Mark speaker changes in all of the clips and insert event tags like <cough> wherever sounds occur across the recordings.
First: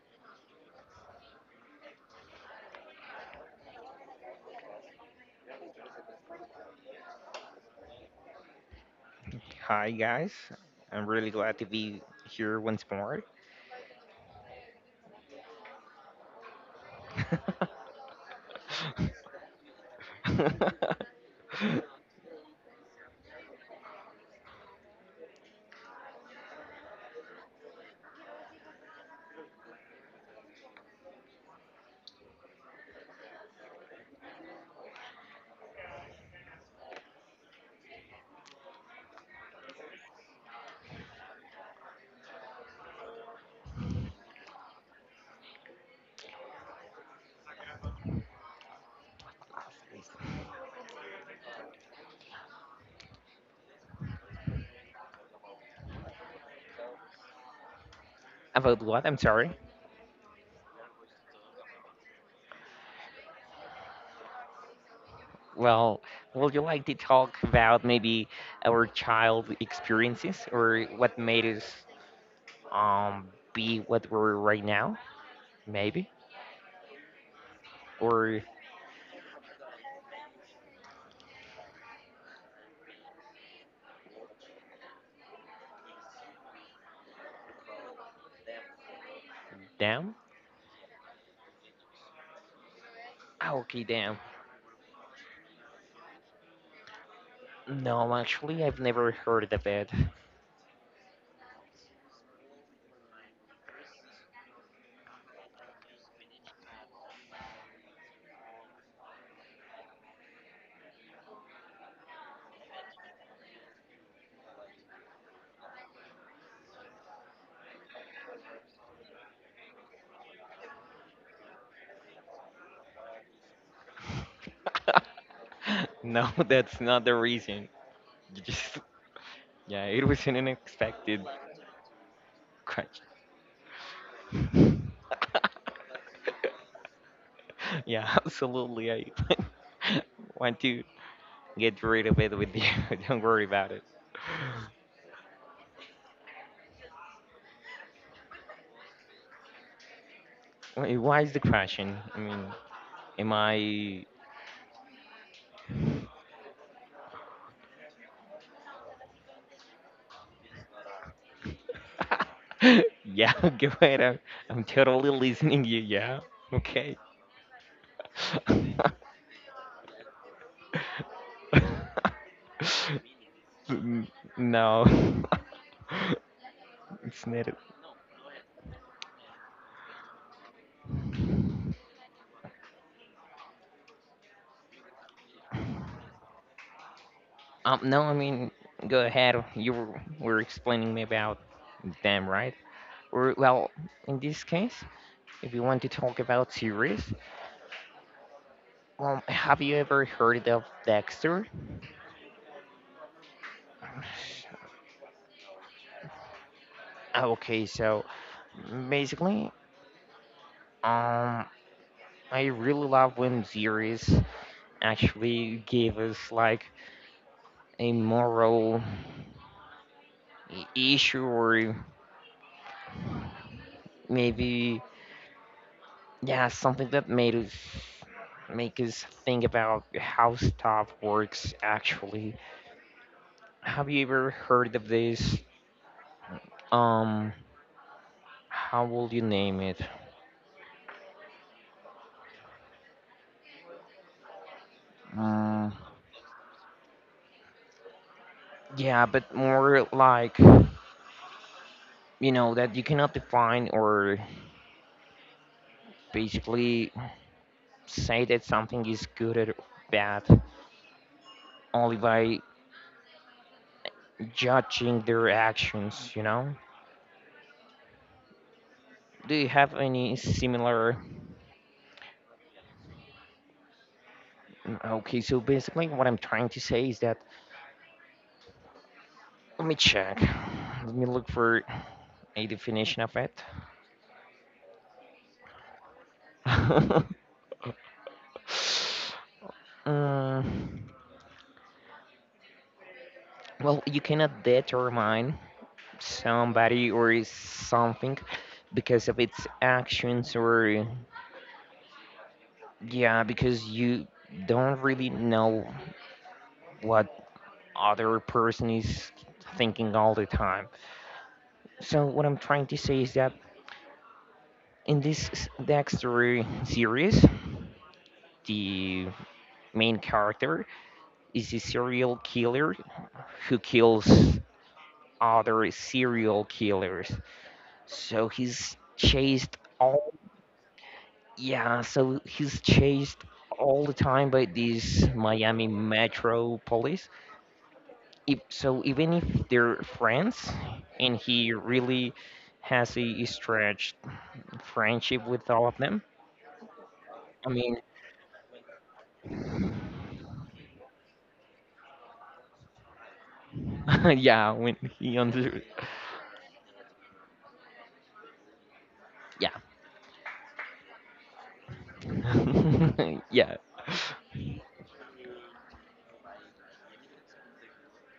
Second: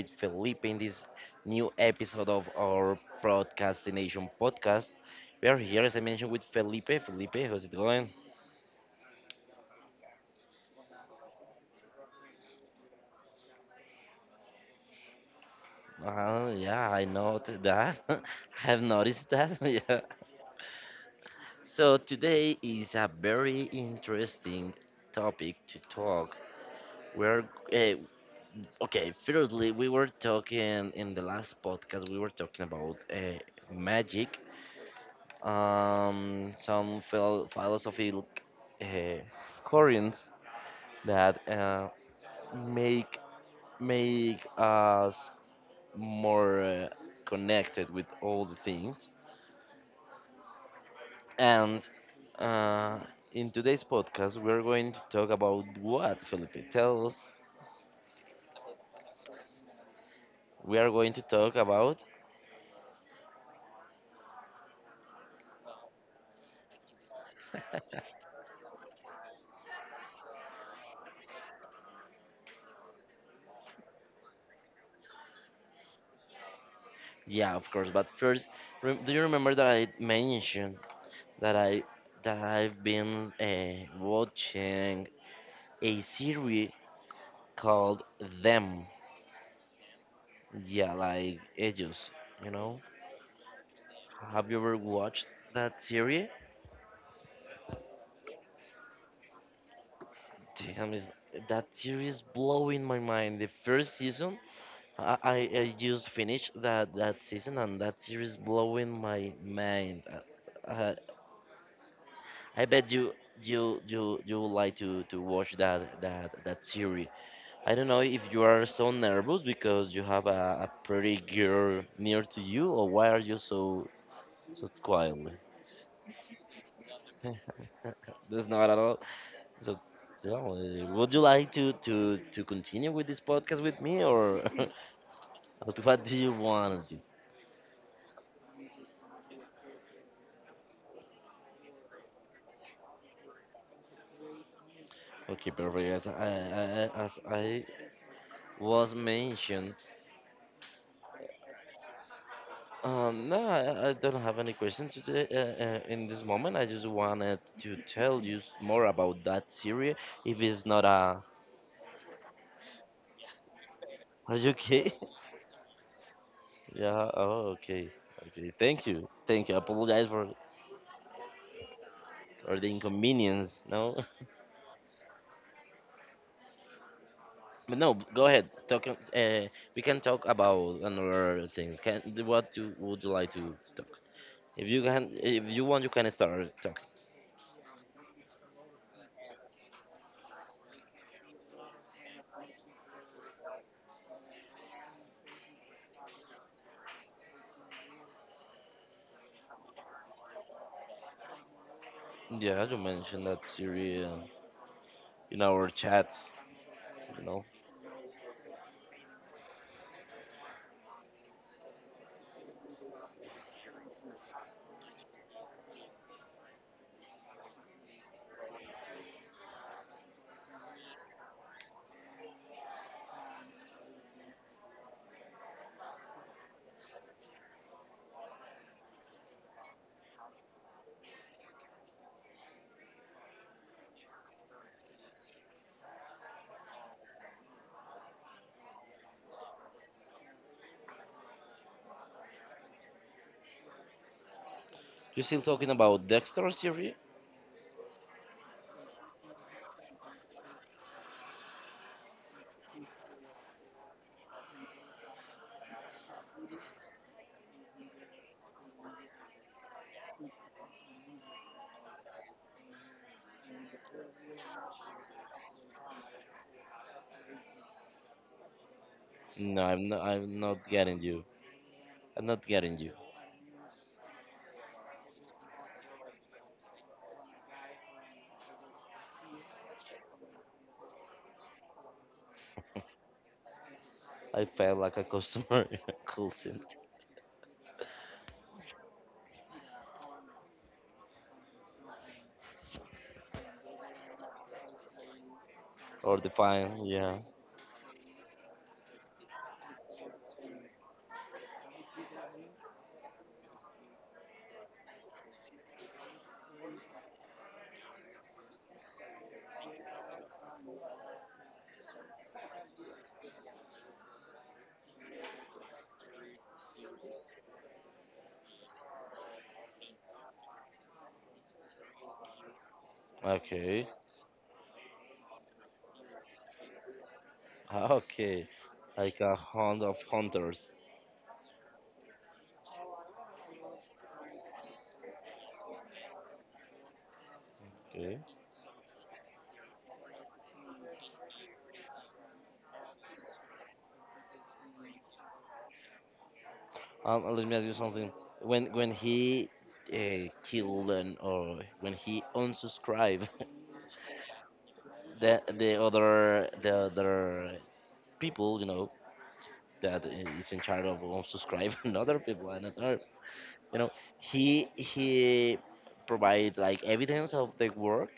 Speaker 1: with Felipe in this new episode of our procrastination podcast. We are here, as I mentioned, with Felipe. Felipe, how's it going?
Speaker 2: Hi guys, I'm really glad to be here once more.
Speaker 1: Yeah, I know that. <laughs> I have noticed that. <laughs> Yeah. So today is a very interesting topic to talk. We're uh, okay. Firstly, we were talking in the last podcast. We were talking about magic, some philosophical uh, currents that make make us more connected with all the things. And uh, in today's podcast, we are going to talk about what Felipe tells.
Speaker 2: About what? I'm sorry.
Speaker 1: We are going to talk about.
Speaker 2: Well, would you like to talk about maybe our child experiences or what made us be what we're right now? Maybe
Speaker 1: Yeah, of course. But
Speaker 2: or
Speaker 1: first, do you remember that I mentioned that I that I've been watching a series called Them.
Speaker 2: damn?
Speaker 1: Yeah, like ellos. You know,
Speaker 2: Oh, okay, damn.
Speaker 1: have you ever watched that series?
Speaker 2: No, actually, I've never heard of it.
Speaker 1: Damn, is that series blowing my mind? The first season, I just finished that season, and that series blowing my mind. Uh, uh, I bet you would like to watch that series. I don't know if you are so nervous because you have a pretty girl near to you, or why are you so quiet?
Speaker 2: <laughs> No, that's not the reason.
Speaker 1: <laughs>
Speaker 2: You
Speaker 1: That's not
Speaker 2: just,
Speaker 1: at all. So,
Speaker 2: yeah, it was
Speaker 1: so
Speaker 2: an
Speaker 1: uh, would you
Speaker 2: unexpected
Speaker 1: like to continue
Speaker 2: question.
Speaker 1: with this podcast with me, or <laughs> what do you
Speaker 2: <laughs>
Speaker 1: want to do?
Speaker 2: Yeah, <laughs> absolutely. I <laughs> want to get rid of it with you. <laughs> Don't worry about it.
Speaker 1: Okay, perfect. As I was mentioned,
Speaker 2: Why is the question? I mean, am
Speaker 1: no, I
Speaker 2: I?
Speaker 1: don't have any questions today. In this moment, I just wanted to tell you more about that series. If it's not a,
Speaker 2: <laughs> Yeah, <laughs> go ahead. I'm,
Speaker 1: are you
Speaker 2: I'm
Speaker 1: okay?
Speaker 2: totally listening you. Yeah.
Speaker 1: <laughs>
Speaker 2: Okay. <laughs>
Speaker 1: Yeah. Oh, okay. Okay. Thank you. Thank you. I apologize for the inconvenience. No.
Speaker 2: N-
Speaker 1: <laughs>
Speaker 2: no, <laughs> it's not. It.
Speaker 1: But no, go ahead. Talk. We can talk about another things. Can what you would you like to talk? If you can, if you want, you can start talking.
Speaker 2: No, I mean, go ahead. You were explaining me about them, right? Or well, in this case. If you want to talk about series, have you ever heard of Dexter?
Speaker 1: Yeah, you mentioned that
Speaker 2: Ah,
Speaker 1: series in our chat. You know,
Speaker 2: okay, so basically, um, I really love when series actually give us like a moral issue or maybe yeah something that made us make us think about how stuff works actually. Have you ever heard of this? Um, how will you name it?
Speaker 1: you still
Speaker 2: Mm,
Speaker 1: talking about Dexter series?
Speaker 2: yeah, but more like, you know, that you cannot define or basically say that something is good or bad only by judging their actions, you know? Do you
Speaker 1: No,
Speaker 2: have
Speaker 1: I'm not.
Speaker 2: any
Speaker 1: I'm not
Speaker 2: similar?
Speaker 1: getting you. I'm not getting you.
Speaker 2: Okay, so basically, what I'm trying to say is that let me check. Let me look for a definition of it.
Speaker 1: I felt like a customer <laughs> in a call center
Speaker 2: <laughs> Mm, well, you cannot determine
Speaker 1: or the fine.
Speaker 2: somebody
Speaker 1: Yeah.
Speaker 2: or something because of its actions, or yeah, because you don't really know what other person is thinking all the time. So what I'm trying to say is that in this Dexter series, the main character is a serial killer who
Speaker 1: Okay.
Speaker 2: kills other serial killers,
Speaker 1: Ah,
Speaker 2: so
Speaker 1: okay.
Speaker 2: he's
Speaker 1: Like a
Speaker 2: chased
Speaker 1: hunt of
Speaker 2: all.
Speaker 1: hunters.
Speaker 2: Yeah, so he's chased all the time by these Miami Metro police.
Speaker 1: Okay.
Speaker 2: If, So even if they're friends, and he really has a stretched friendship with all of them. I
Speaker 1: Let me ask
Speaker 2: mean,
Speaker 1: you something. When he killed and or when he unsubscribed
Speaker 2: <laughs> yeah, when he
Speaker 1: <laughs> the
Speaker 2: under,
Speaker 1: the other the other people, you know,
Speaker 2: yeah,
Speaker 1: that is in charge of unsubscribe <laughs> and other people and other,
Speaker 2: <laughs> yeah,
Speaker 1: you know, he provide like evidence of the work.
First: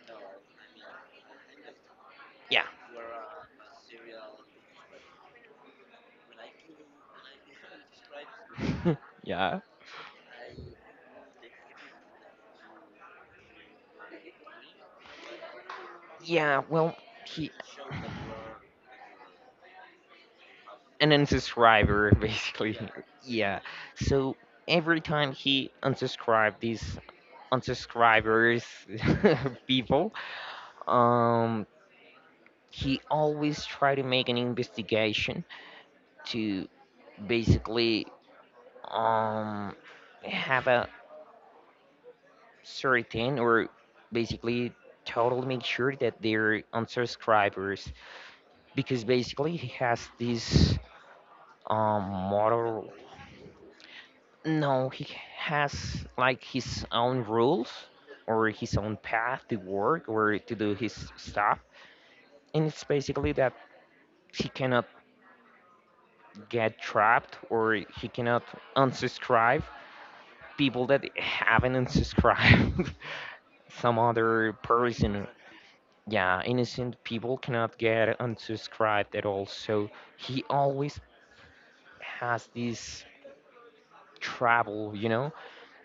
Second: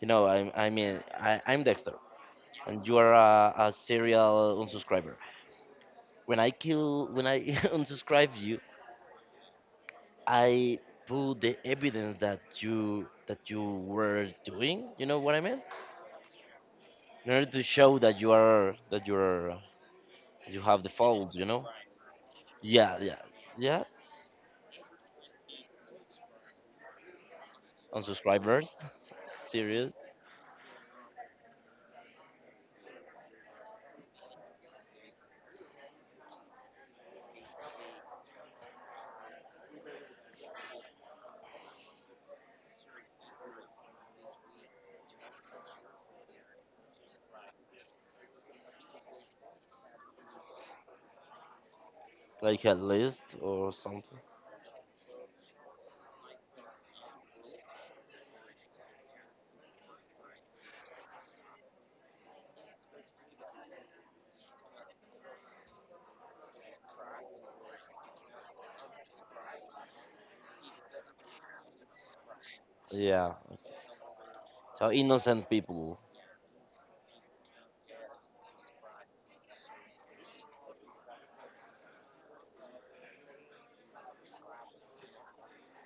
Speaker 1: You know, I mean I'm Dexter
Speaker 2: yeah,
Speaker 1: and you are a serial unsubscriber. When I <laughs> unsubscribe you,
Speaker 2: <laughs> yeah,
Speaker 1: I put the evidence that you were doing. You know what I mean?
Speaker 2: yeah. Well,
Speaker 1: In order
Speaker 2: he
Speaker 1: to show that you have the
Speaker 2: an
Speaker 1: fault. You know?
Speaker 2: unsubscriber <laughs> basically.
Speaker 1: Yeah, yeah,
Speaker 2: Yeah.
Speaker 1: yeah.
Speaker 2: So every time he unsubscribed these unsubscribers
Speaker 1: Unsubscribers, <laughs>
Speaker 2: <laughs>
Speaker 1: serious,
Speaker 2: people, um he always try to make an investigation to basically um have a certain or basically totally make sure that they're unsubscribers, because basically he has this um
Speaker 1: like a
Speaker 2: model.
Speaker 1: list or something.
Speaker 2: No, he has like his own rules or his own path to work or to do his stuff, and it's basically that he cannot get trapped or he cannot unsubscribe people that haven't unsubscribed
Speaker 1: Yeah.
Speaker 2: <laughs> some other
Speaker 1: So
Speaker 2: person.
Speaker 1: innocent people.
Speaker 2: Yeah, innocent people cannot get unsubscribed at all, so he always has this trouble,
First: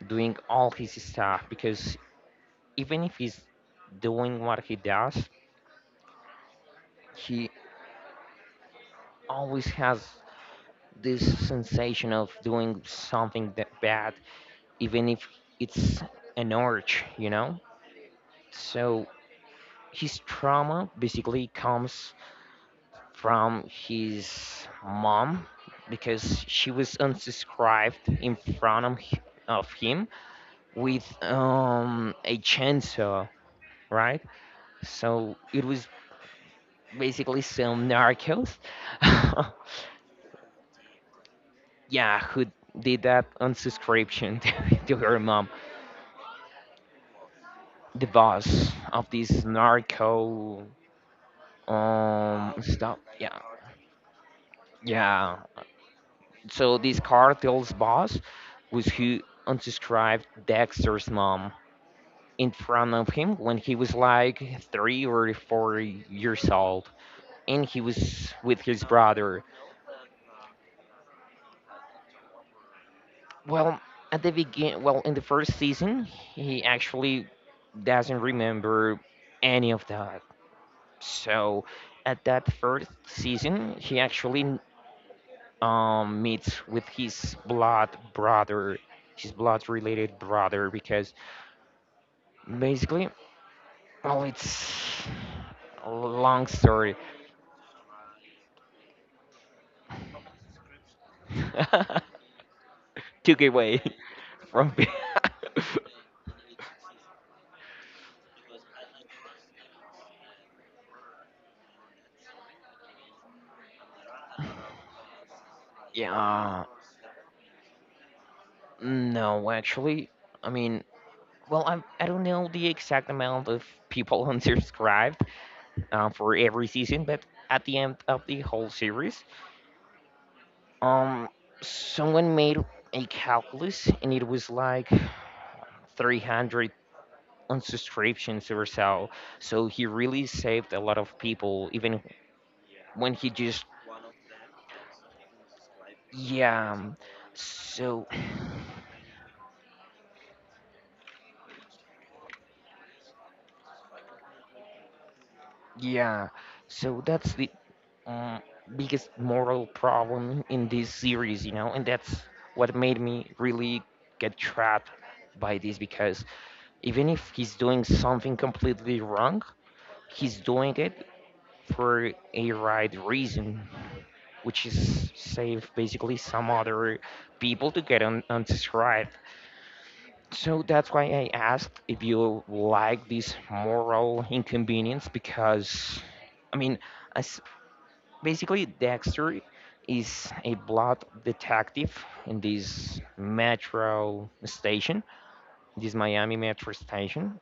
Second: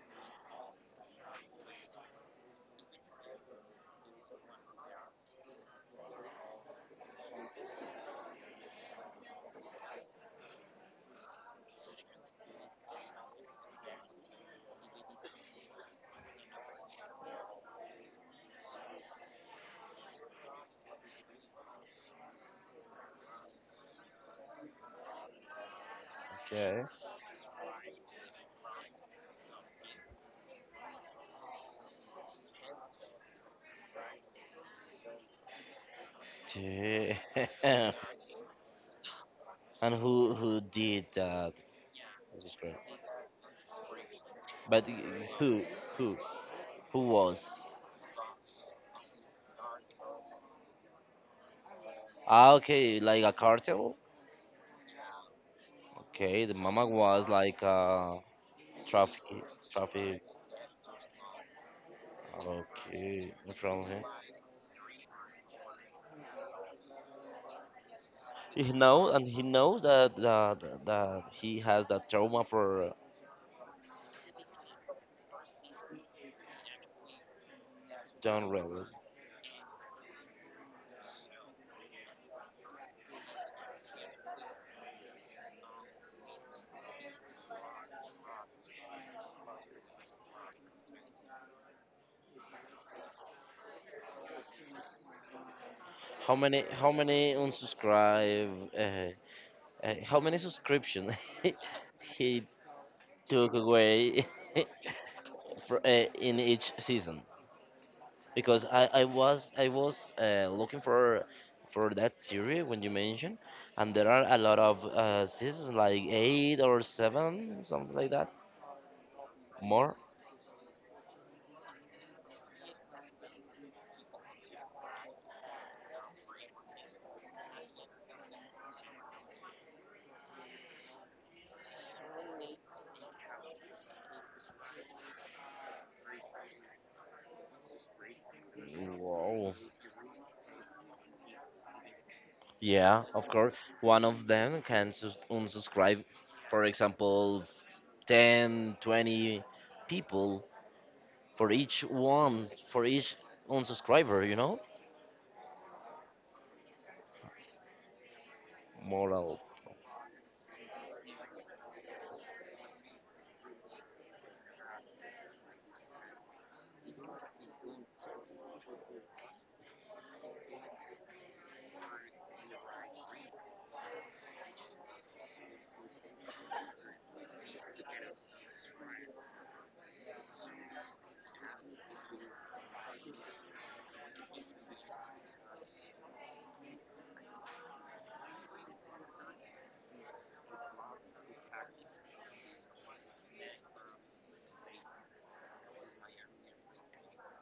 Speaker 2: doing all his stuff, because even if he's doing what he does, he always has this sensation of doing something that bad, even if it's an urge, you know? So his trauma basically comes from his mom because she
Speaker 1: Okay.
Speaker 2: was unsubscribed in front of, of him with a chainsaw, right? So it was basically some
Speaker 1: Damn. <laughs>
Speaker 2: narcos. <laughs>
Speaker 1: And who did that?
Speaker 2: Yeah, who
Speaker 1: Unsubscribe.
Speaker 2: did that unsubscription <laughs>
Speaker 1: But
Speaker 2: to her mom,
Speaker 1: who who who was?
Speaker 2: the boss of this narco
Speaker 1: Ah,
Speaker 2: stuff.
Speaker 1: okay, like a
Speaker 2: Yeah,
Speaker 1: cartel.
Speaker 2: yeah,
Speaker 1: Okay, the
Speaker 2: so
Speaker 1: mama
Speaker 2: this
Speaker 1: was like
Speaker 2: cartel's boss was who
Speaker 1: traffic traffic
Speaker 2: undescribed Dexter's mom in front of
Speaker 1: okay,
Speaker 2: him
Speaker 1: in
Speaker 2: when he
Speaker 1: front of
Speaker 2: was
Speaker 1: him.
Speaker 2: like 3 or 4 years old, and he was with
Speaker 1: He
Speaker 2: his
Speaker 1: knows, and he
Speaker 2: brother.
Speaker 1: knows that that he has that trauma for
Speaker 2: Well, at the begin, well, in the first season he actually doesn't
Speaker 1: John Rebels.
Speaker 2: remember any of that. So at that first season he actually meets with his blood brother, his blood related brother, because basically, well, it's a
Speaker 1: How
Speaker 2: long
Speaker 1: many how
Speaker 2: story.
Speaker 1: many unsubscribe, uh, how many subscription <laughs> he
Speaker 2: <laughs> Took
Speaker 1: took
Speaker 2: away
Speaker 1: away
Speaker 2: <laughs> from me.
Speaker 1: <laughs> in each season?
Speaker 2: <laughs>
Speaker 1: Because I was looking for that series when you mentioned, and there are a lot of seasons, like
Speaker 2: Yeah,
Speaker 1: eight or seven, something like that.
Speaker 2: no,
Speaker 1: More.
Speaker 2: actually, I mean, well, I don't know the exact amount of people <laughs> unsubscribed, for every season, but at the end of the whole series, Um, someone made a calculus, and it was like 300 unsubscriptions or so.
Speaker 1: Wow.
Speaker 2: So he really saved a lot of people, even
Speaker 1: Yeah,
Speaker 2: when
Speaker 1: of
Speaker 2: he
Speaker 1: course.
Speaker 2: just,
Speaker 1: One of them can unsubscribe, for
Speaker 2: yeah.
Speaker 1: example,
Speaker 2: So
Speaker 1: 10, 20 people for each one, for each unsubscriber, you know?
Speaker 2: yeah, so that's the um, biggest
Speaker 1: Moral.
Speaker 2: moral problem in this series, you know, and that's what made me really get trapped by this, because even if he's doing something completely wrong, he's doing it for a right reason, which is save basically some other people to get unsubscribed. So that's why I asked if you like this moral inconvenience, because, I mean, as basically Dexter is a blood detective in this metro station, this Miami metro station,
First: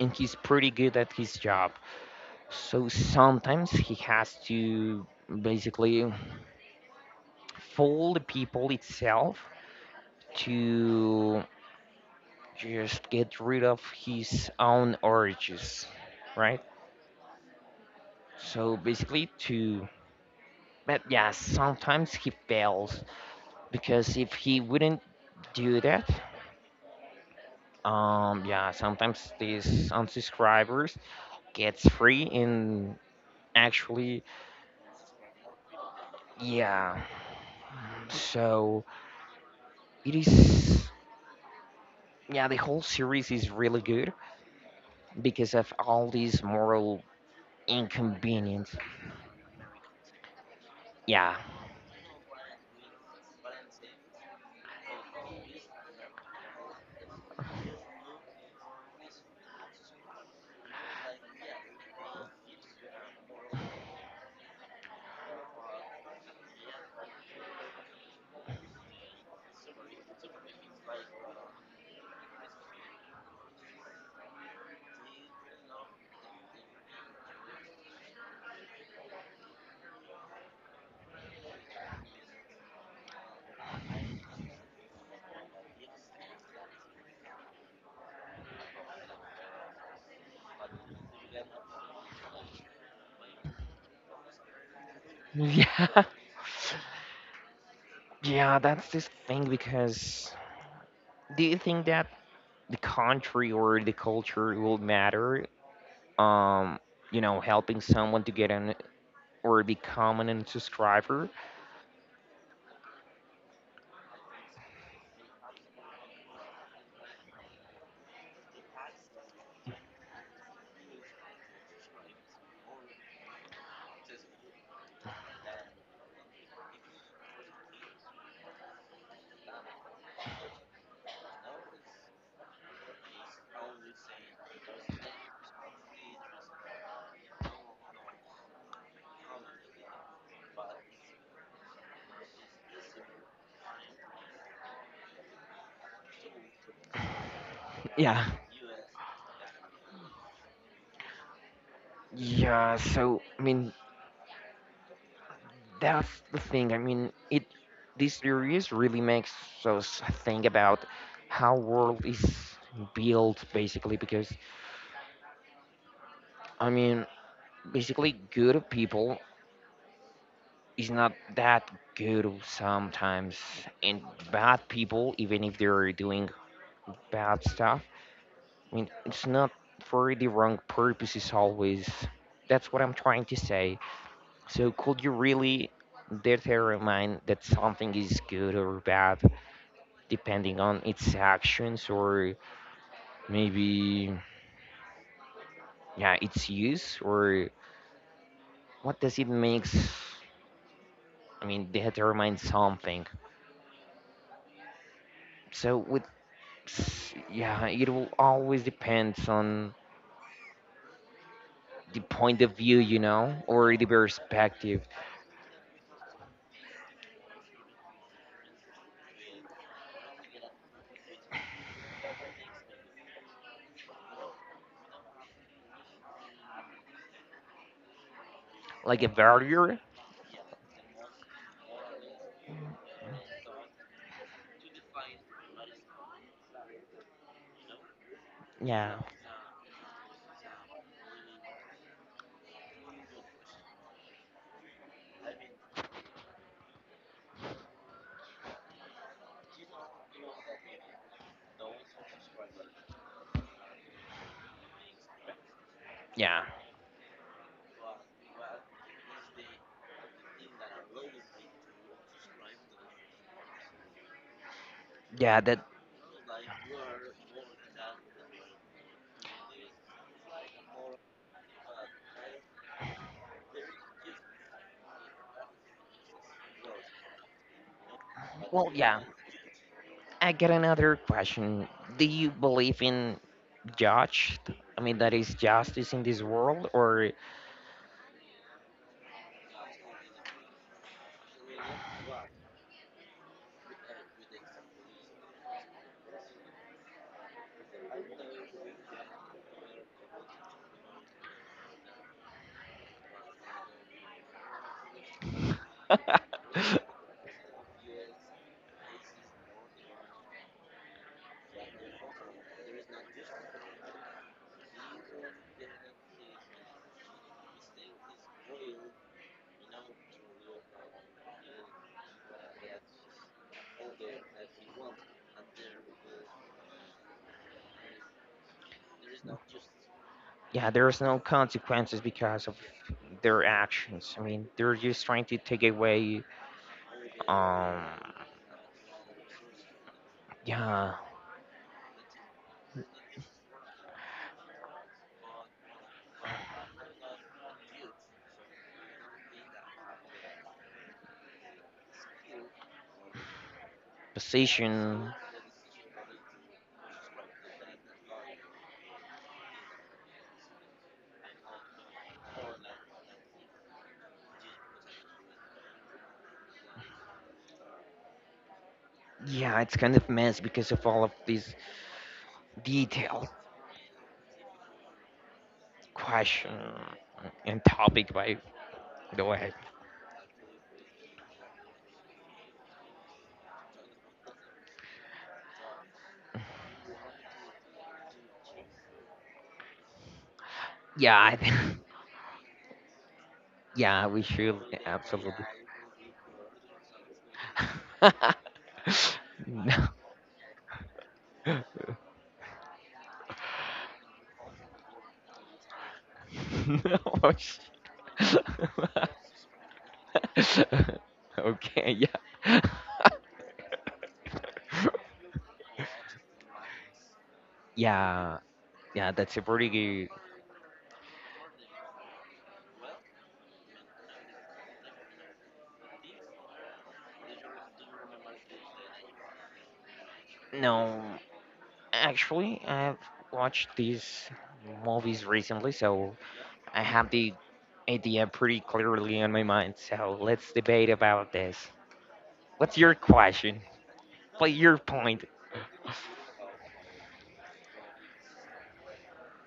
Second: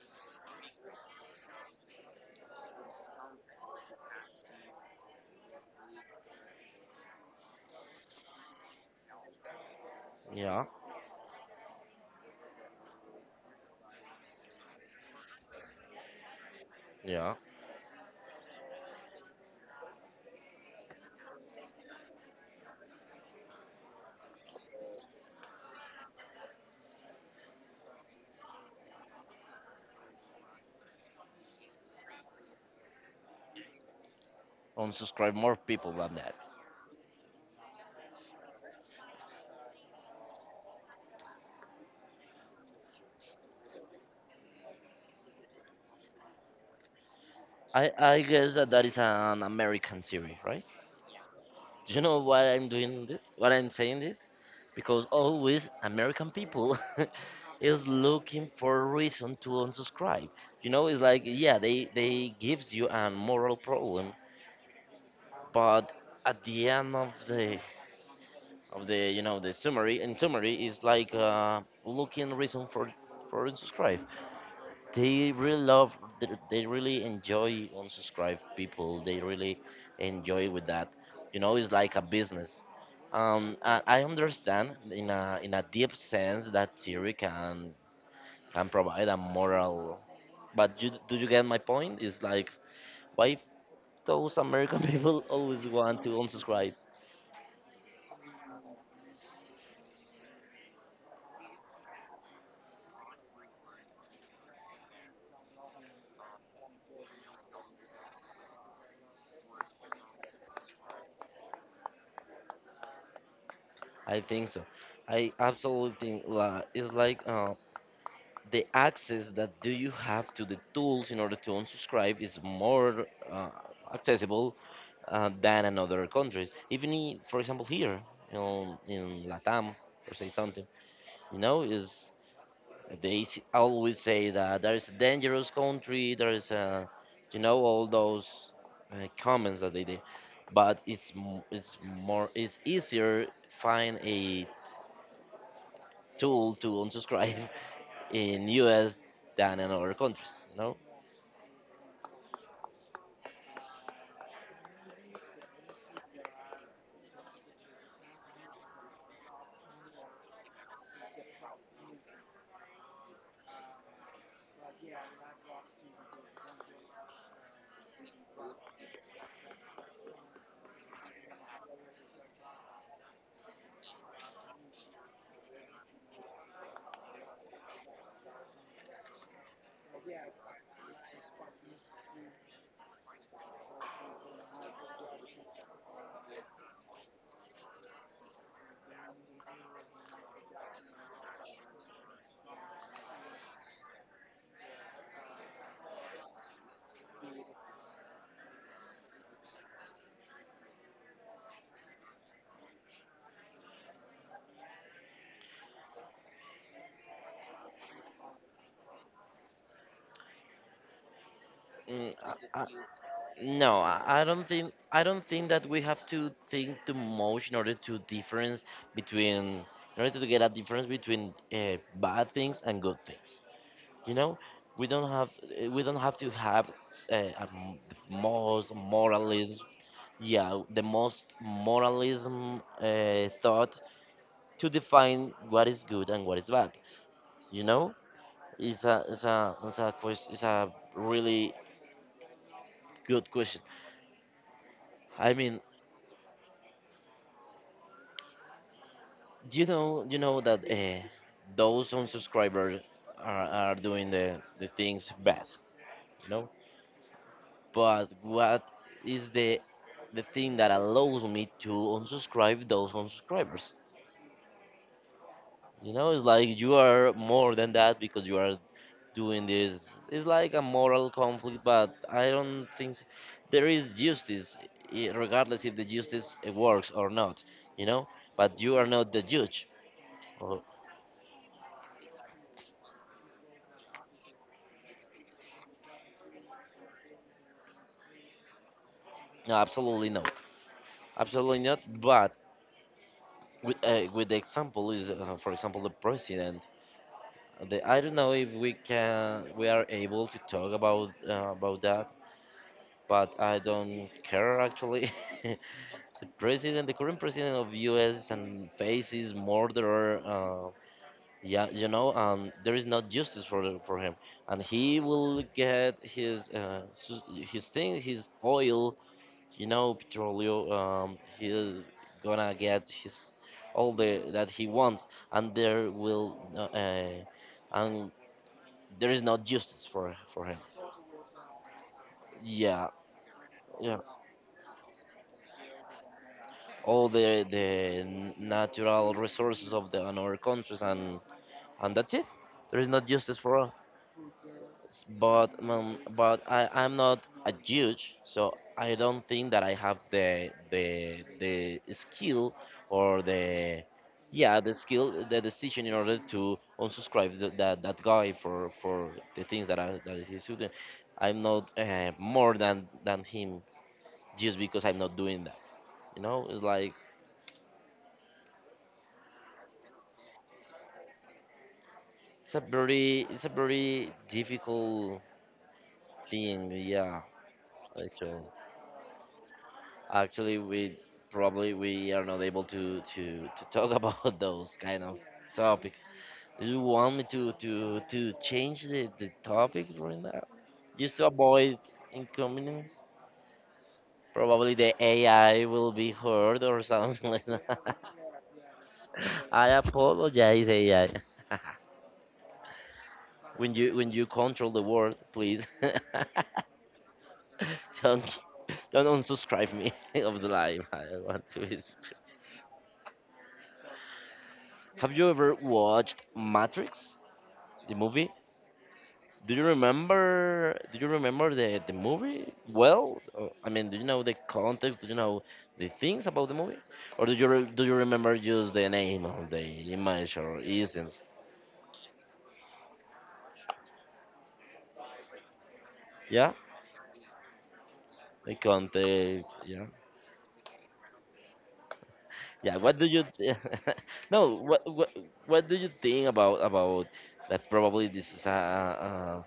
Speaker 2: and he's pretty good at his job. So sometimes he has to basically for the people itself
Speaker 1: Yeah,
Speaker 2: to just get rid of his own urges, right?
Speaker 1: yeah.
Speaker 2: So basically, to but yeah, sometimes he fails because if he wouldn't do that, yeah, sometimes these unsubscribers gets free, and actually,
Speaker 1: Unsubscribe more people than that.
Speaker 2: yeah. So it is, yeah, the whole series is really good because of all these moral
Speaker 1: I guess that
Speaker 2: inconvenience.
Speaker 1: that is an American series, right?
Speaker 2: Yeah.
Speaker 1: Do you know why I'm doing this? What I'm saying this? Because always American people <laughs> is looking for a reason to unsubscribe. You know, it's like, yeah, they gives you a moral problem, but at the end of the, you know, the summary, in summary, is like looking reason for unsubscribe. They really love, they really enjoy unsubscribe people. They really enjoy with that, you know? It's like a business. I understand in a deep sense that theory can provide a moral. But you, do you get my point? It's like, why those American <laughs> people
Speaker 2: <laughs>
Speaker 1: always
Speaker 2: Yeah.
Speaker 1: want to unsubscribe?
Speaker 2: Yeah, that's this thing because do you think that the country or the culture will matter? Um, Helping someone to get an or become an subscriber?
Speaker 1: I think so. I absolutely think like it's like, the access that do you have to the tools in order to unsubscribe is more uh, accessible than in other countries. Even for example here in Latam or say something, you know, is they always say that there is a dangerous country, there is a, you know, all those comments that they did, but it's more, it's easier find a tool to unsubscribe <laughs>
Speaker 2: Yeah.
Speaker 1: in U.S. than in other countries, no.
Speaker 2: Yeah, so I mean that's the thing. I mean, it this series really makes us think about how world is built basically, because I mean, basically good people is not that good sometimes, and bad people, even if they're doing bad stuff, I mean, it's not for the wrong purposes always. That's what I'm trying to say. So could you really determine that something is good or bad depending on its actions, or maybe yeah, its use, or what does it makes? I mean, determine something. So with yeah, it will always depends on the
Speaker 1: Mm,
Speaker 2: point of
Speaker 1: I, I,
Speaker 2: view, you know, or
Speaker 1: no,
Speaker 2: the
Speaker 1: I I don't think
Speaker 2: perspective.
Speaker 1: I don't think that we have to think too much in order to difference between, in order to get a difference between bad things and good things. You know, we don't have we don't have to have uh, a, the most
Speaker 2: Like a
Speaker 1: moralism.
Speaker 2: barrier.
Speaker 1: Yeah, the most moralism thought to define what is good and what is bad. You know,
Speaker 2: Yeah,
Speaker 1: it's a really good question. I mean, do you know that those unsubscribers are doing the things bad, you
Speaker 2: yeah,
Speaker 1: know? But what is the thing that allows me to unsubscribe those unsubscribers?
Speaker 2: yeah. That.
Speaker 1: You know, it's like you are more than that because you are doing this. It's like a moral conflict, but I don't think, there is justice, regardless if the justice works or not. You know, but
Speaker 2: Well,
Speaker 1: you are
Speaker 2: yeah.
Speaker 1: not the judge.
Speaker 2: I get
Speaker 1: Or-
Speaker 2: another question. Do you believe in judged? I mean, that is justice in this world, or
Speaker 1: No, absolutely not. Absolutely not. But with the example is, for example, the president, the, I don't know if we are able to talk about that, but I don't care actually. <laughs> The
Speaker 2: <laughs>
Speaker 1: president, the current president of us, and faces murderer, yeah, you know, there is not justice for for him, and he will get his his thing, his oil, you know, Petrolio. He's gonna get his all the that he wants, and there will no- and there is no justice for him.
Speaker 2: yeah, there's no consequences because of
Speaker 1: Yeah,
Speaker 2: their
Speaker 1: yeah
Speaker 2: actions. I mean, they're just trying to take away.
Speaker 1: all the the
Speaker 2: Um,
Speaker 1: n- natural resources of the another countries.
Speaker 2: yeah,
Speaker 1: And that's it. There is no justice for. But I'm not a judge, so I don't think that I have the skill or the, yeah, the
Speaker 2: position.
Speaker 1: skill, the decision in order to unsubscribe that guy for the things that that he's doing. I'm not more than him just because I'm not doing that. You know, it's like,
Speaker 2: Yeah, it's kind of mess because of all of these
Speaker 1: it's a very
Speaker 2: detailed
Speaker 1: it's a very difficult
Speaker 2: question
Speaker 1: thing. Yeah,
Speaker 2: and topic. By
Speaker 1: actually.
Speaker 2: the way,
Speaker 1: Actually, we probably we are not able to talk about <laughs> those kind of topics. Do you want me to change the topic right now, just
Speaker 2: yeah,
Speaker 1: to
Speaker 2: I think,
Speaker 1: avoid inconvenience?
Speaker 2: <laughs> yeah, we should
Speaker 1: Probably the
Speaker 2: absolutely.
Speaker 1: AI will be heard or something <laughs> like that.
Speaker 2: <laughs>
Speaker 1: I
Speaker 2: No,
Speaker 1: apologize, AI. <laughs>
Speaker 2: <laughs>
Speaker 1: When you control the world, please, <laughs>
Speaker 2: no. Oh, shit.
Speaker 1: don't don't unsubscribe me <laughs> of the live. I
Speaker 2: <laughs>
Speaker 1: want to
Speaker 2: Okay,
Speaker 1: visit.
Speaker 2: yeah,
Speaker 1: Have you ever watched Matrix,
Speaker 2: <laughs>
Speaker 1: the movie?
Speaker 2: yeah, yeah. That's a
Speaker 1: Do you
Speaker 2: pretty good.
Speaker 1: remember? Do you remember the movie? Well, I mean, do you know the context? Do you know the things about the movie, or do you remember just the name of the image or
Speaker 2: No,
Speaker 1: essence?
Speaker 2: actually, I've watched these movies recently, so
Speaker 1: Yeah,
Speaker 2: I have the idea
Speaker 1: the
Speaker 2: pretty clearly on my
Speaker 1: context.
Speaker 2: mind.
Speaker 1: Yeah,
Speaker 2: So let's debate about this. What's
Speaker 1: yeah.
Speaker 2: your
Speaker 1: What do you?
Speaker 2: question?
Speaker 1: <laughs>
Speaker 2: What's
Speaker 1: No.
Speaker 2: your
Speaker 1: What what
Speaker 2: point?
Speaker 1: what do you think about that? Probably this is a.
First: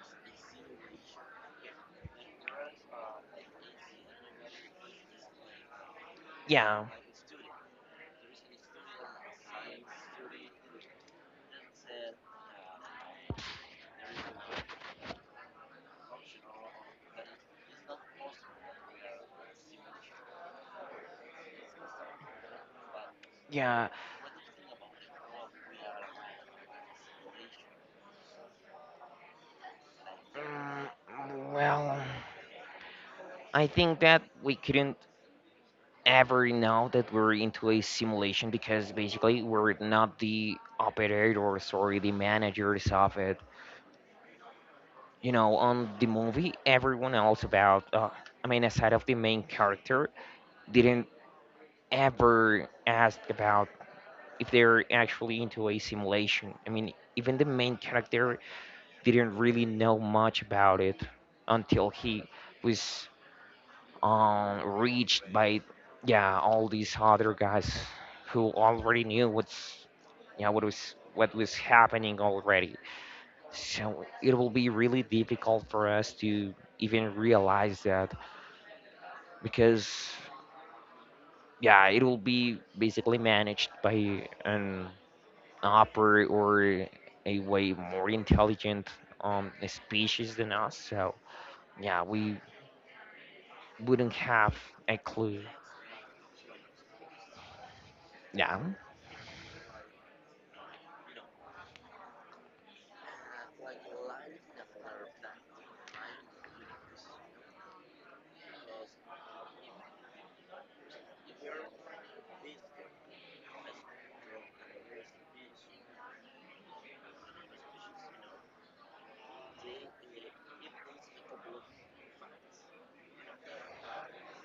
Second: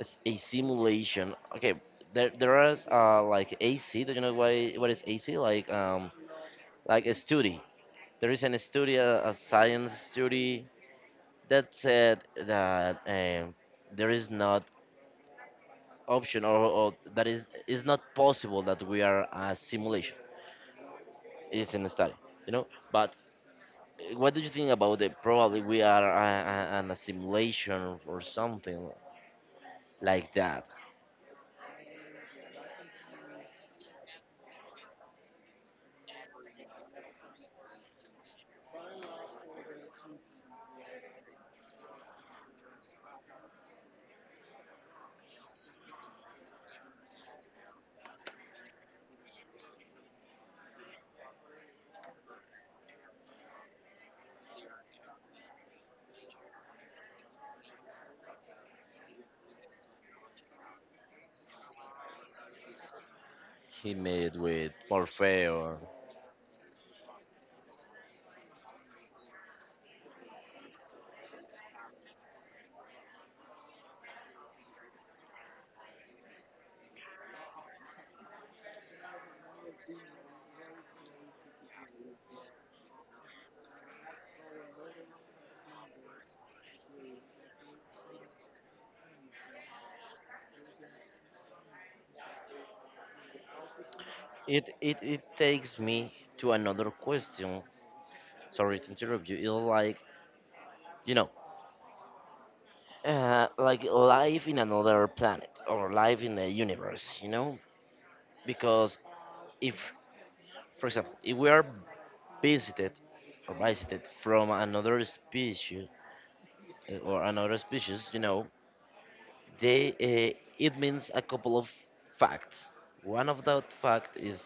Speaker 1: It's a simulation. Okay, there is like AC. Do you know why what is AC?
Speaker 2: Yeah,
Speaker 1: Like a study. There is an study, a science study that said that, there is not option or that is not possible that we are a simulation. It's in a study, you know. But
Speaker 2: yeah.
Speaker 1: what do you think about it? Probably we are an assimilation or something like that.
Speaker 2: Well, I think that we couldn't ever know that we're into a simulation, because basically we're not the operator, sorry, the managers of it. On the movie, everyone else about, I mean, aside of the main character, didn't ever ask about if they're actually into a simulation. I mean, even the main character didn't really know much about it until he was
Speaker 1: He made with
Speaker 2: reached
Speaker 1: Morphe.
Speaker 2: by, yeah, all these other guys who already knew what's, yeah, what was happening already. So it will be really difficult for us to even realize that, because, yeah, it will be basically managed by an upper or a way more intelligent species than us. So, yeah, we wouldn't have
Speaker 1: it it
Speaker 2: a
Speaker 1: it
Speaker 2: clue.
Speaker 1: takes me to another question.
Speaker 2: Yeah,
Speaker 1: Sorry to interrupt you. It's like, you know, like life in another planet or life in the universe, you know, because if, for example, if we are visited or visited from another species, or another species, you know, they, it means a couple of facts. One of that fact is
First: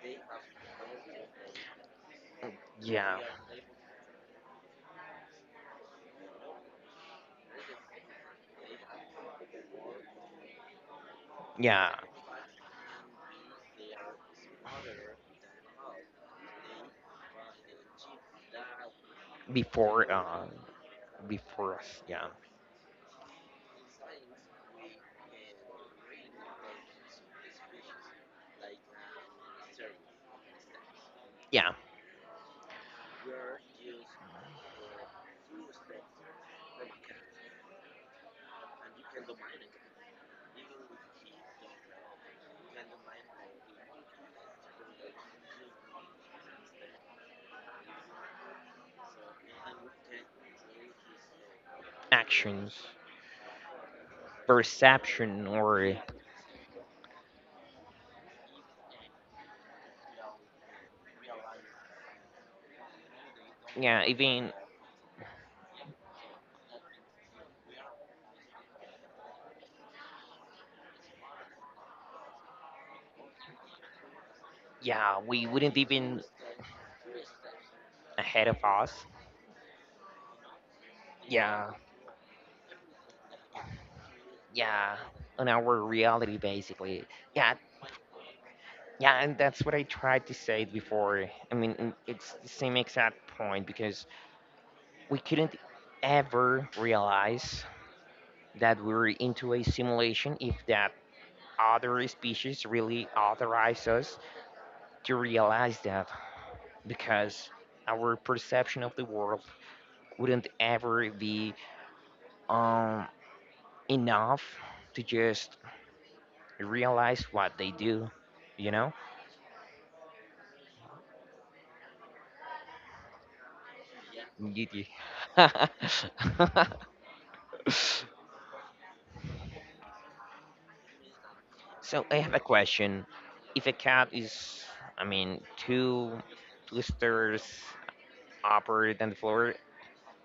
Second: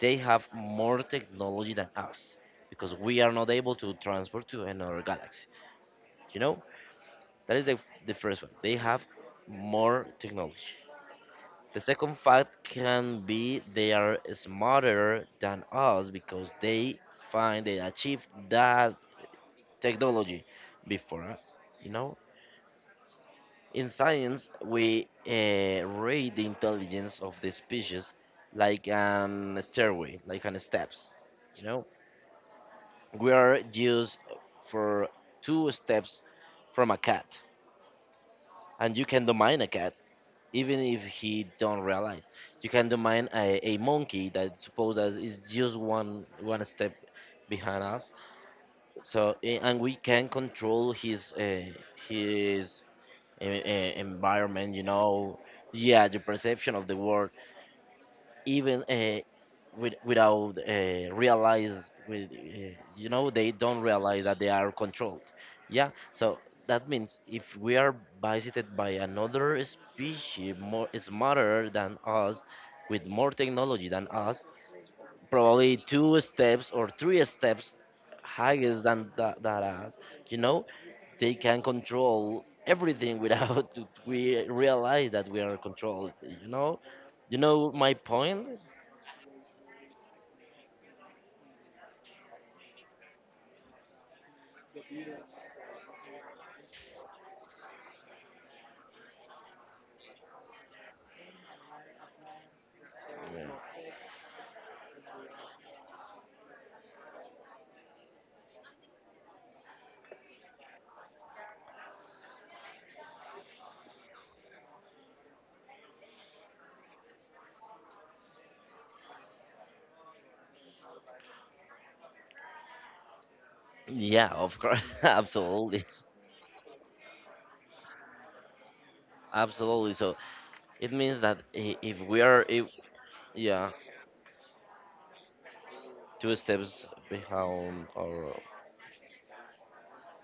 Speaker 1: they have more technology than us, because
Speaker 2: yeah,
Speaker 1: we are not able to transport to another galaxy. You know, that is the first one. They have more technology. The
Speaker 2: yeah,
Speaker 1: second fact can be they are smarter than us because they find they achieved that
Speaker 2: before,
Speaker 1: technology
Speaker 2: uh,
Speaker 1: before us.
Speaker 2: before
Speaker 1: You
Speaker 2: us.
Speaker 1: know,
Speaker 2: Yeah,
Speaker 1: in science, we rate the intelligence of the species like an stairway, like an steps. You
Speaker 2: yeah,
Speaker 1: know, we are used for two steps from a cat, and you can domain a cat even if he don't realize. You can demand a monkey that suppose that is just one step behind us. So, and we can control his
Speaker 2: actions,
Speaker 1: his environment.
Speaker 2: perception, or,
Speaker 1: Yeah, the perception of the world, even without realize. With You know, they don't
Speaker 2: yeah,
Speaker 1: realize that they
Speaker 2: even
Speaker 1: are controlled. Yeah so that means if we are visited by another species more smarter than us, with more technology than us,
Speaker 2: yeah, we wouldn't
Speaker 1: probably two
Speaker 2: even
Speaker 1: steps or three steps
Speaker 2: ahead of
Speaker 1: higher
Speaker 2: us.
Speaker 1: than that, that us, you know they can
Speaker 2: Yeah,
Speaker 1: control everything without <laughs> we
Speaker 2: yeah,
Speaker 1: realize that we
Speaker 2: on
Speaker 1: are
Speaker 2: our
Speaker 1: controlled.
Speaker 2: reality
Speaker 1: you know
Speaker 2: basically.
Speaker 1: you
Speaker 2: Yeah,
Speaker 1: know my point?
Speaker 2: yeah, and that's what I tried to say before. I mean, and it's the same exact point because we couldn't ever realize that we were into a simulation if that other species really authorized us to realize that, because our perception of the world wouldn't ever be um, enough to just realize what they do, you know?
Speaker 1: Yeah, of course,
Speaker 2: Gigi.
Speaker 1: <laughs> absolutely,
Speaker 2: <laughs> So
Speaker 1: absolutely. So it means that if
Speaker 2: I
Speaker 1: we
Speaker 2: have a
Speaker 1: are, if,
Speaker 2: question. If
Speaker 1: yeah,
Speaker 2: a cat is, I mean, two
Speaker 1: two steps
Speaker 2: twisters
Speaker 1: behind. Or
Speaker 2: upper than the floor,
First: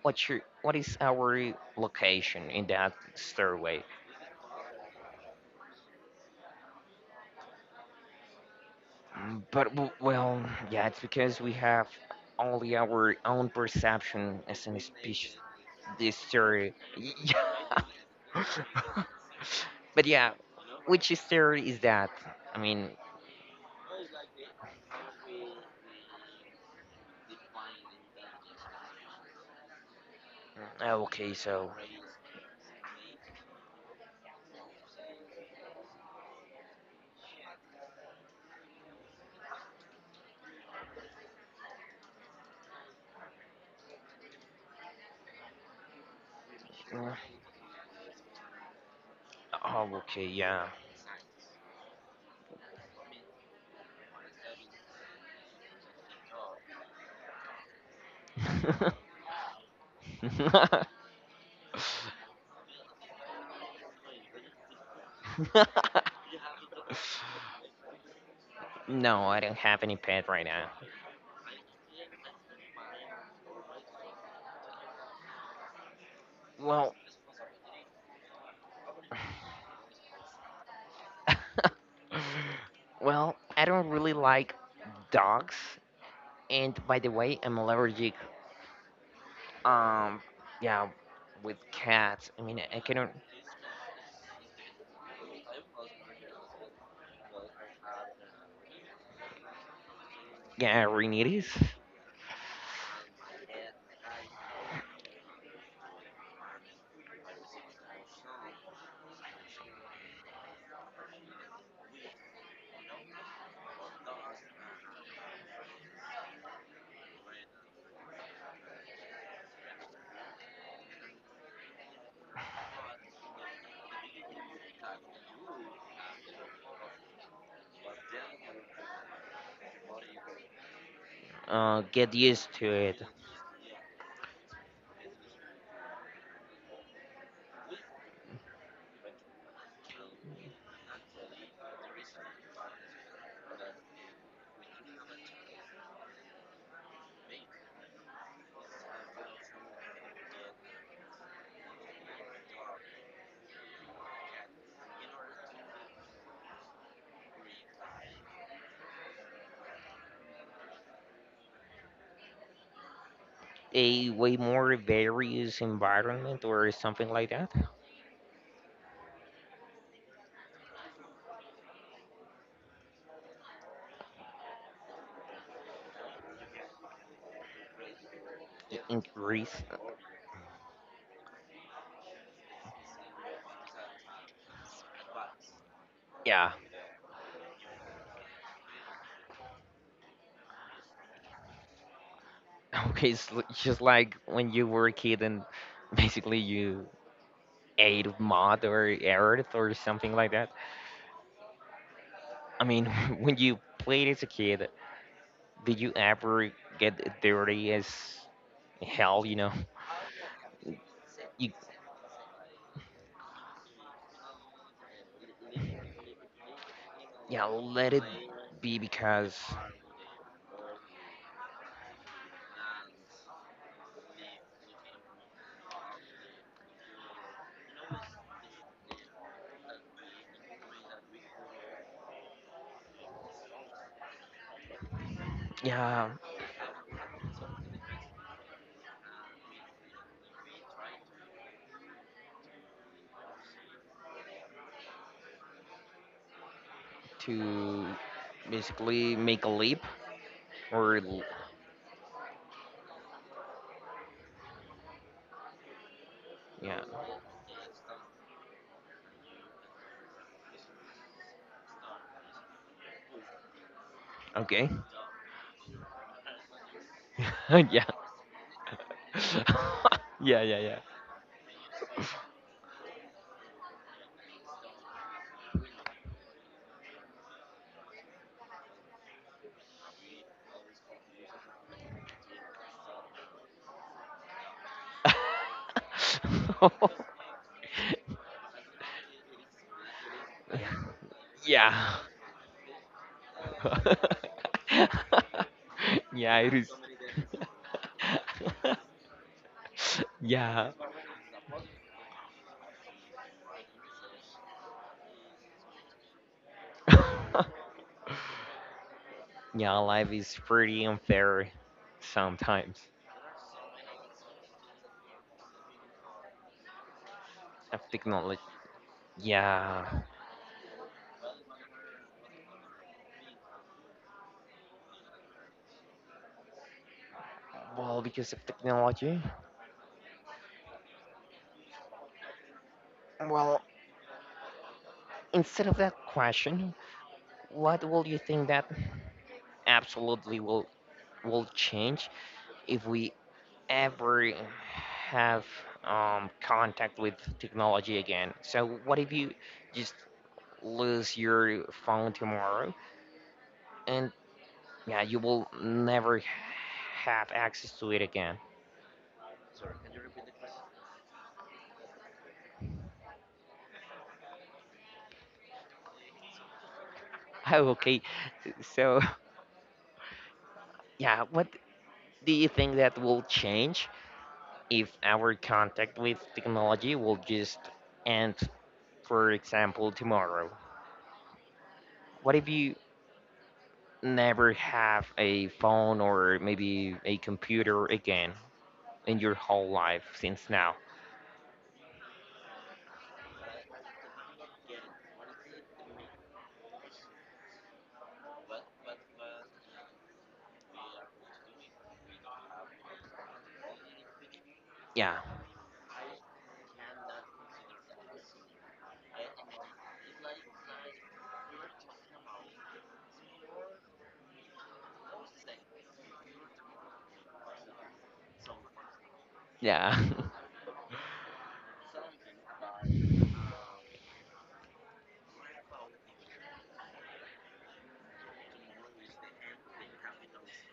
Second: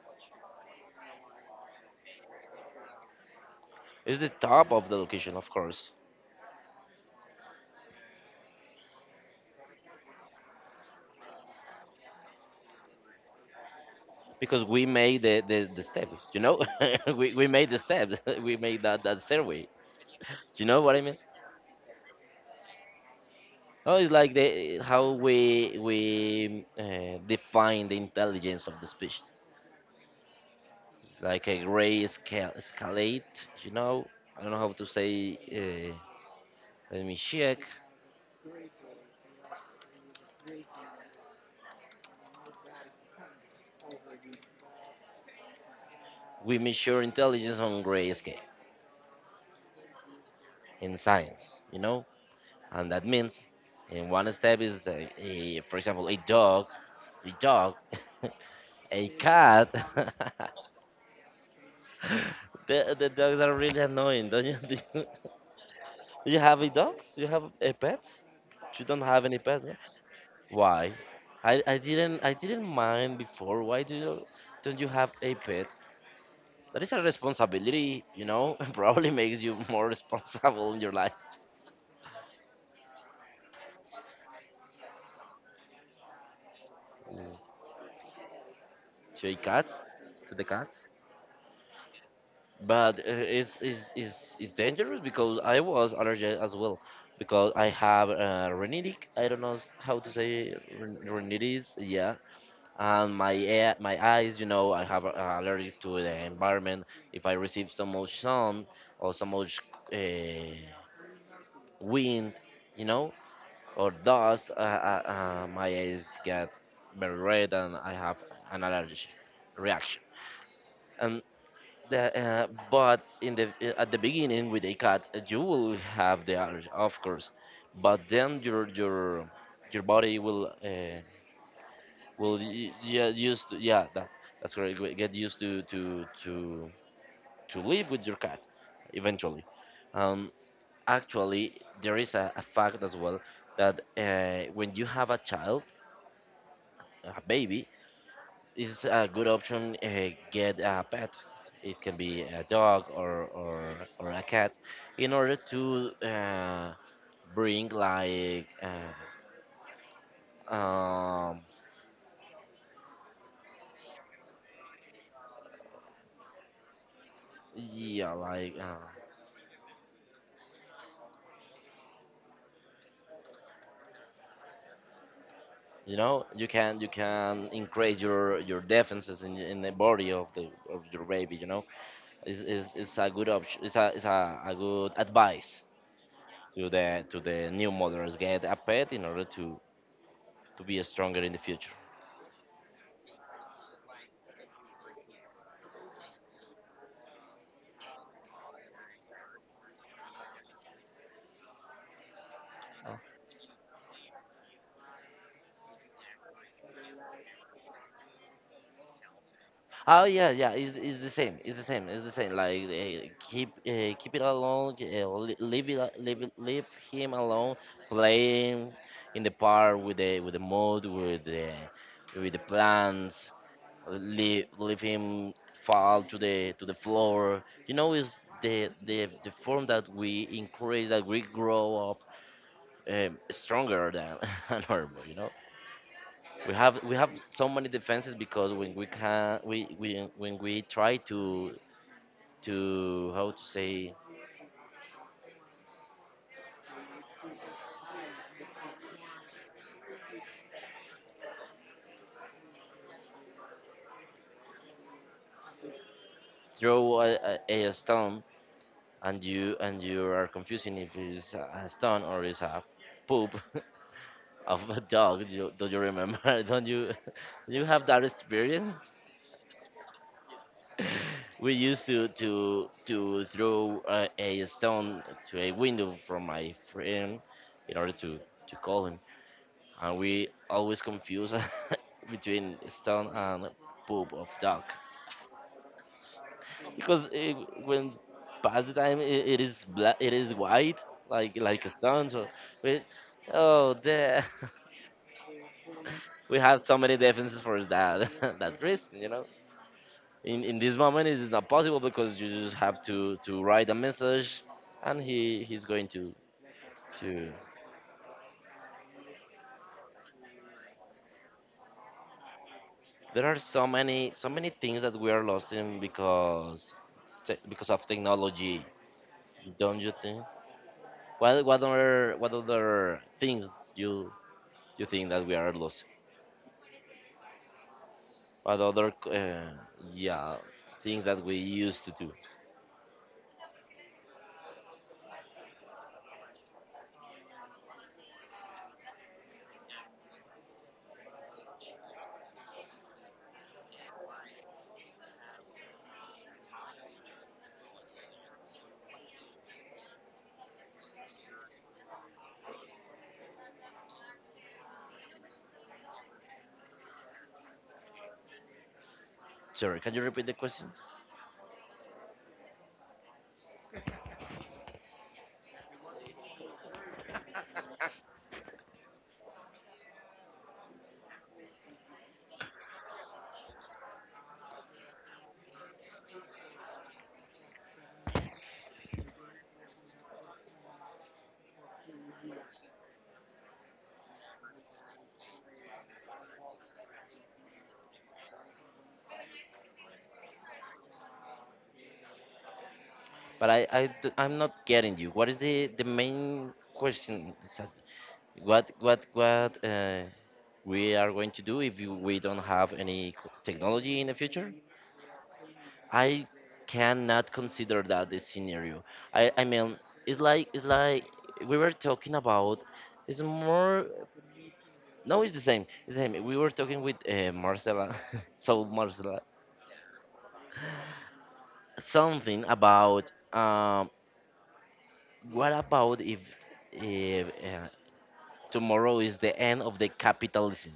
Speaker 2: what is our location in that stairway?
Speaker 1: it's the top of the location, of course,
Speaker 2: But well, yeah, it's because we have only our own perception
Speaker 1: because
Speaker 2: as a
Speaker 1: we made
Speaker 2: species.
Speaker 1: the step.
Speaker 2: This
Speaker 1: You know,
Speaker 2: story.
Speaker 1: <laughs>
Speaker 2: <laughs>
Speaker 1: we made the step. <laughs> We made that stairway.
Speaker 2: <laughs> But yeah,
Speaker 1: You know what I
Speaker 2: which
Speaker 1: mean?
Speaker 2: story is that? I mean,
Speaker 1: Oh, it's like the how we define the intelligence of the species,
Speaker 2: oh, okay,
Speaker 1: like a
Speaker 2: so.
Speaker 1: gray scale escalate. You know, I don't know how to say. Uh, Let me check. We measure
Speaker 2: Mm,
Speaker 1: intelligence on gray scale
Speaker 2: oh, okay, yeah.
Speaker 1: in science, and that means in one step is for example, a dog, a dog, <laughs> a
Speaker 2: <laughs>
Speaker 1: cat. <laughs> The dogs are really annoying, don't you? <laughs> Do you have a dog? Do you have a pet? You don't have
Speaker 2: No,
Speaker 1: any
Speaker 2: I don't
Speaker 1: pet? Yeah?
Speaker 2: have any pet right now.
Speaker 1: Why? I didn't mind before. Why do you don't you have a pet? That is
Speaker 2: Well,
Speaker 1: a responsibility. <laughs> Probably makes you more <laughs> responsible in your life.
Speaker 2: <laughs> well, I don't really like dogs, and by the way, I'm allergic.
Speaker 1: To a cat,
Speaker 2: Um,
Speaker 1: to the cat.
Speaker 2: yeah, with cats. I mean, I
Speaker 1: But
Speaker 2: cannot.
Speaker 1: it's dangerous, because I was allergic as well because I have rhinitic. I don't know how to say
Speaker 2: Yeah, rhinitis.
Speaker 1: rhinitis. Yeah, and my eyes. You know, I have allergic to the environment. If I receive so much sun or so much uh, wind, you know, or dust, my eyes get very red and I have an allergic reaction. But in the at the beginning with a cut, you will have the allergy, of course, but then your body will
Speaker 2: Get used to it.
Speaker 1: yeah, used to. Yeah, that's correct. Get used to live with your cat eventually. Um, Actually, there is a fact as well that when you have a child, a baby. It's a good option, get a pet. It can be a dog or a cat in order to bring like um,
Speaker 2: A way more various environment or something like that.
Speaker 1: yeah, like, you know, you can increase your defenses
Speaker 2: Increase.
Speaker 1: in the body of the of your baby. It's a good option. It's a good advice
Speaker 2: Yeah.
Speaker 1: to the new mothers: get a pet in order to be stronger in the future.
Speaker 2: <laughs> Okay, it's just like when you were a kid and basically you ate mud or earth or something like that. I mean, <laughs> when you played as a kid, did you ever get dirty as hell?
Speaker 1: Oh yeah, yeah. It's the same.
Speaker 2: You,
Speaker 1: It's the same. It's the same. Like, keep it alone. Leave it. Leave it, leave him
Speaker 2: yeah,
Speaker 1: alone.
Speaker 2: let it
Speaker 1: Playing
Speaker 2: be,
Speaker 1: in the
Speaker 2: because
Speaker 1: park with the mud with the plants. Leave him fall to the floor. You know, is the form that we encourage, that we grow up stronger than <laughs> a normal. You know,
Speaker 2: yeah,
Speaker 1: we have so many defenses, because when we can, we, when we try to, how to say,
Speaker 2: to basically make a leap or Yeah.
Speaker 1: throw a stone, and you are confusing if it's a stone or it's a poop <laughs> of
Speaker 2: Okay.
Speaker 1: a dog. Do do you remember, <laughs> don't you, <laughs> you
Speaker 2: <laughs>
Speaker 1: have
Speaker 2: Yeah.
Speaker 1: that experience?
Speaker 2: <laughs> Yeah. Yeah.
Speaker 1: <laughs> We used to throw a stone to a window from my friend in order to call him, and we always confuse <laughs> between stone and poop of dog.
Speaker 2: Yeah.
Speaker 1: Because when past the time it is black, it is white,
Speaker 2: <laughs>
Speaker 1: like a
Speaker 2: Yeah.
Speaker 1: stone. So we oh there
Speaker 2: <laughs>
Speaker 1: <laughs> we
Speaker 2: Yeah. It
Speaker 1: have
Speaker 2: is.
Speaker 1: so many defenses for that, <laughs> that reason.
Speaker 2: <laughs>
Speaker 1: In
Speaker 2: Yeah.
Speaker 1: this moment it is not possible, because you just have to write a message and he's going to...
Speaker 2: <laughs> Yeah. Life is pretty unfair sometimes.
Speaker 1: There are so many, so many things that we are losing because because of
Speaker 2: Of technology.
Speaker 1: technology. Don't
Speaker 2: Yeah.
Speaker 1: you think? What, other things you you think that we are lost?
Speaker 2: Well, because of
Speaker 1: What other,
Speaker 2: technology.
Speaker 1: yeah, things that we used to do?
Speaker 2: Well, instead of that question, what will you think that absolutely will change if we ever have contact with technology again? So what if you just lose your phone tomorrow and yeah, you will never have access to it again?
Speaker 1: Sorry, can you repeat the question?
Speaker 2: <laughs> Okay, so <laughs> yeah, what do you think that will change if our contact with technology will just end, for example, tomorrow? What if you never have a phone or maybe a computer again in your whole life since now?
Speaker 1: But I'm not getting you. What is the main question? Is, what we are going to do if we don't have any technology in the future?
Speaker 2: Yeah,
Speaker 1: I cannot consider that the scenario. I mean, it's like we were talking about. It's more. No, it's the same. It's the same. We were talking with Marcela. <laughs> So Marcela,
Speaker 2: yeah,
Speaker 1: something about what about if, if uh, tomorrow is the end of the capitalism?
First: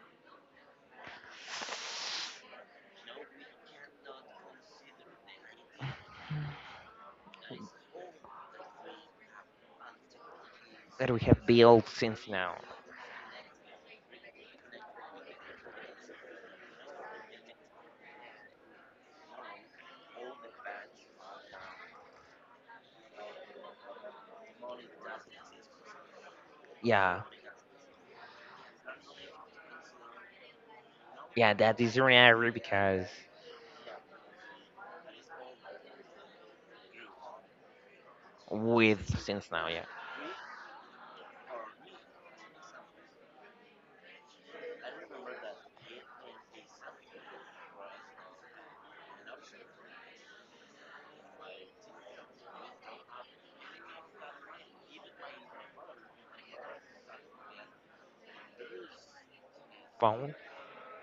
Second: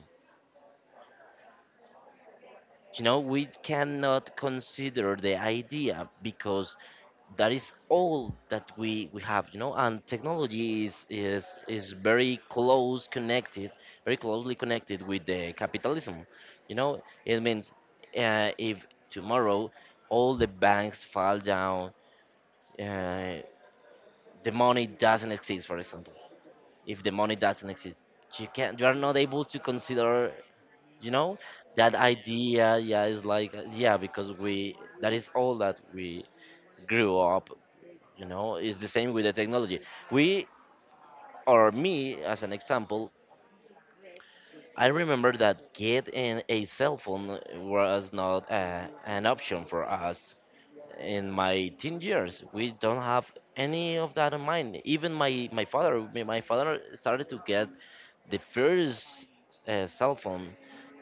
Speaker 1: You know, we cannot consider the idea, because that is all that we have, and technology
Speaker 2: <laughs> that we have built
Speaker 1: is
Speaker 2: since now.
Speaker 1: very closely connected with the capitalism. It means, if tomorrow all the banks fall down, uh, the money doesn't exist, for example. If the
Speaker 2: Yeah,
Speaker 1: money doesn't exist, you are not able to consider, you know,
Speaker 2: yeah, that
Speaker 1: that
Speaker 2: is rare
Speaker 1: idea. Yeah,
Speaker 2: because
Speaker 1: is like, yeah, because we that is all that we grew up, you know. It's the same
Speaker 2: with
Speaker 1: with the
Speaker 2: since now,
Speaker 1: technology.
Speaker 2: yeah,
Speaker 1: We or Me, as an example, I remember that getting a cell phone was not, an option for us. In my teen years we don't have any of that in mind. Even my father, started to get the first, cell
Speaker 2: phone,
Speaker 1: phone.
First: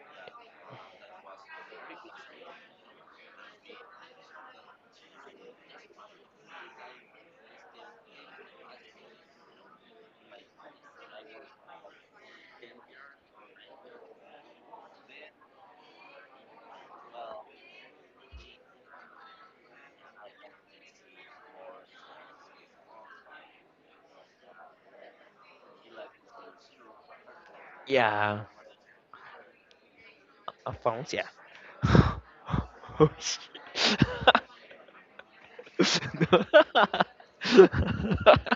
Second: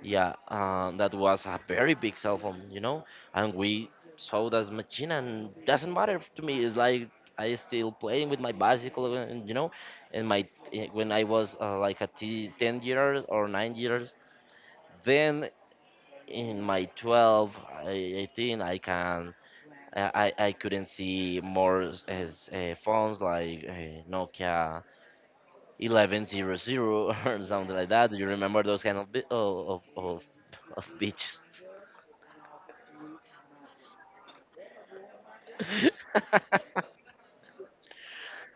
Speaker 1: Yeah, that was a very big cell phone. And we saw that machine, and doesn't matter to me. It's like I still playing with my bicycle, and you know, and my eh, when I was, like 10 years or 9 years, then in my 12, I, I think I can. I couldn't see more phones like, Nokia 1100, <laughs> or something like that. Do you
Speaker 2: yeah,
Speaker 1: remember those kind of of
Speaker 2: phones, yeah.
Speaker 1: beaches?
Speaker 2: <laughs> Oh, shit.
Speaker 1: <laughs>
Speaker 2: <laughs>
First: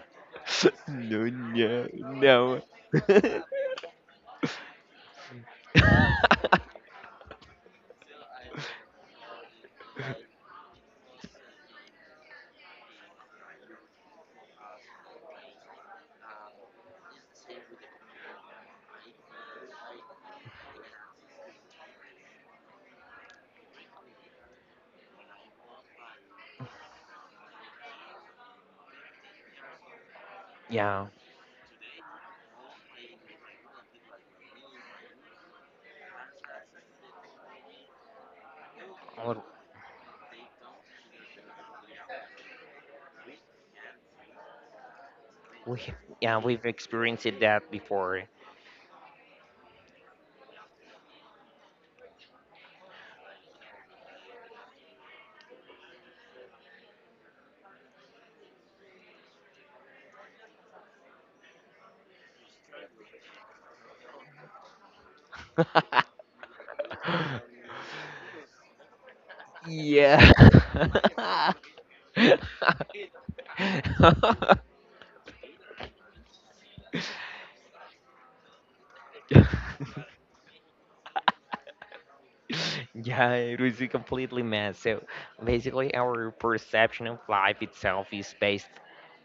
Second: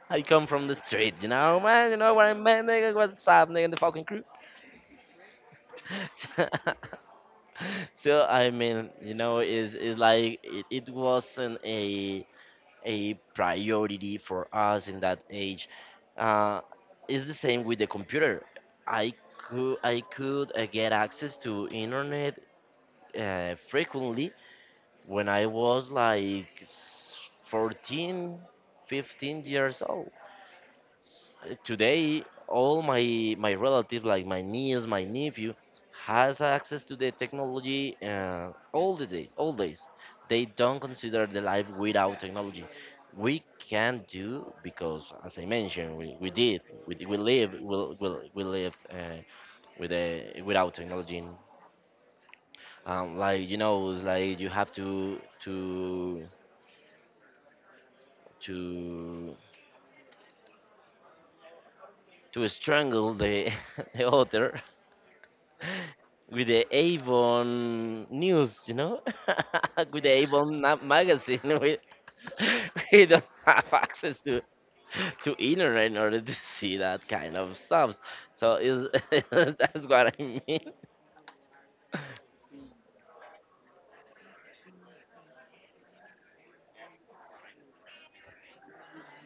Speaker 1: I come from the street,
Speaker 2: No,
Speaker 1: you know,
Speaker 2: no,
Speaker 1: man. You know what I
Speaker 2: no.
Speaker 1: mean, nigga?
Speaker 2: <laughs>
Speaker 1: What's up, nigga? The fucking crew. <laughs> So I mean, is like it wasn't a priority for us in that age. Uh, it's the same with the computer. I could, get access to internet, frequently, when I was like, 14, 15 years old.
Speaker 2: Yeah,
Speaker 1: S- Today, all my relatives, like my niece, my nephew, has access to the technology, all the day,
Speaker 2: what.
Speaker 1: all days. They don't consider the life without technology. We can do, because, as I
Speaker 2: We,
Speaker 1: mentioned, we,
Speaker 2: yeah, we've
Speaker 1: we
Speaker 2: experienced
Speaker 1: live,
Speaker 2: that before.
Speaker 1: we lived, without technology. Like, it's like you have to to to strangle the <laughs> the author with the Avon
Speaker 2: <laughs>
Speaker 1: news. <laughs> With the
Speaker 2: Yeah.
Speaker 1: Avon magazine. <laughs> We
Speaker 2: <laughs>
Speaker 1: <laughs> we don't have access to internet in order to see that kind of stuff. So is <laughs> that's what I mean.
Speaker 2: Yeah, it was a completely mess. So basically, our perception of life itself is based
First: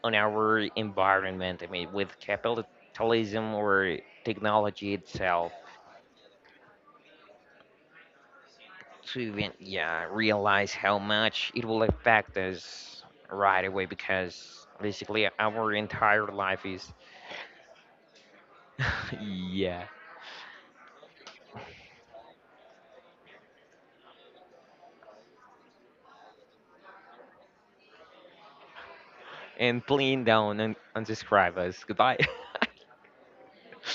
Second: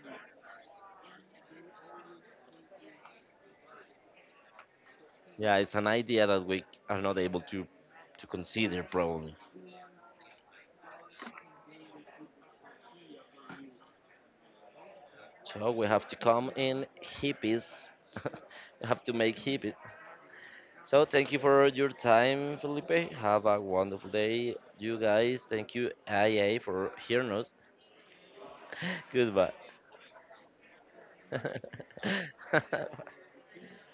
Speaker 2: on our environment. I mean, with capitalism or technology itself.
Speaker 1: Yeah, it's an idea that we are not able to consider,
Speaker 2: To
Speaker 1: probably.
Speaker 2: even yeah realize how much it will affect us right away because basically
Speaker 1: So
Speaker 2: our
Speaker 1: we have to
Speaker 2: entire
Speaker 1: come
Speaker 2: life
Speaker 1: in
Speaker 2: is
Speaker 1: hippies. <laughs> We have to
Speaker 2: <laughs>
Speaker 1: make hippies.
Speaker 2: yeah,
Speaker 1: So thank you for your time, Felipe. Have a wonderful day, you guys. Thank you, IA, for hearing us. <laughs> Goodbye.
Speaker 2: and playing down and unsubscribe us, goodbye.
Speaker 1: <laughs>
Speaker 2: <laughs>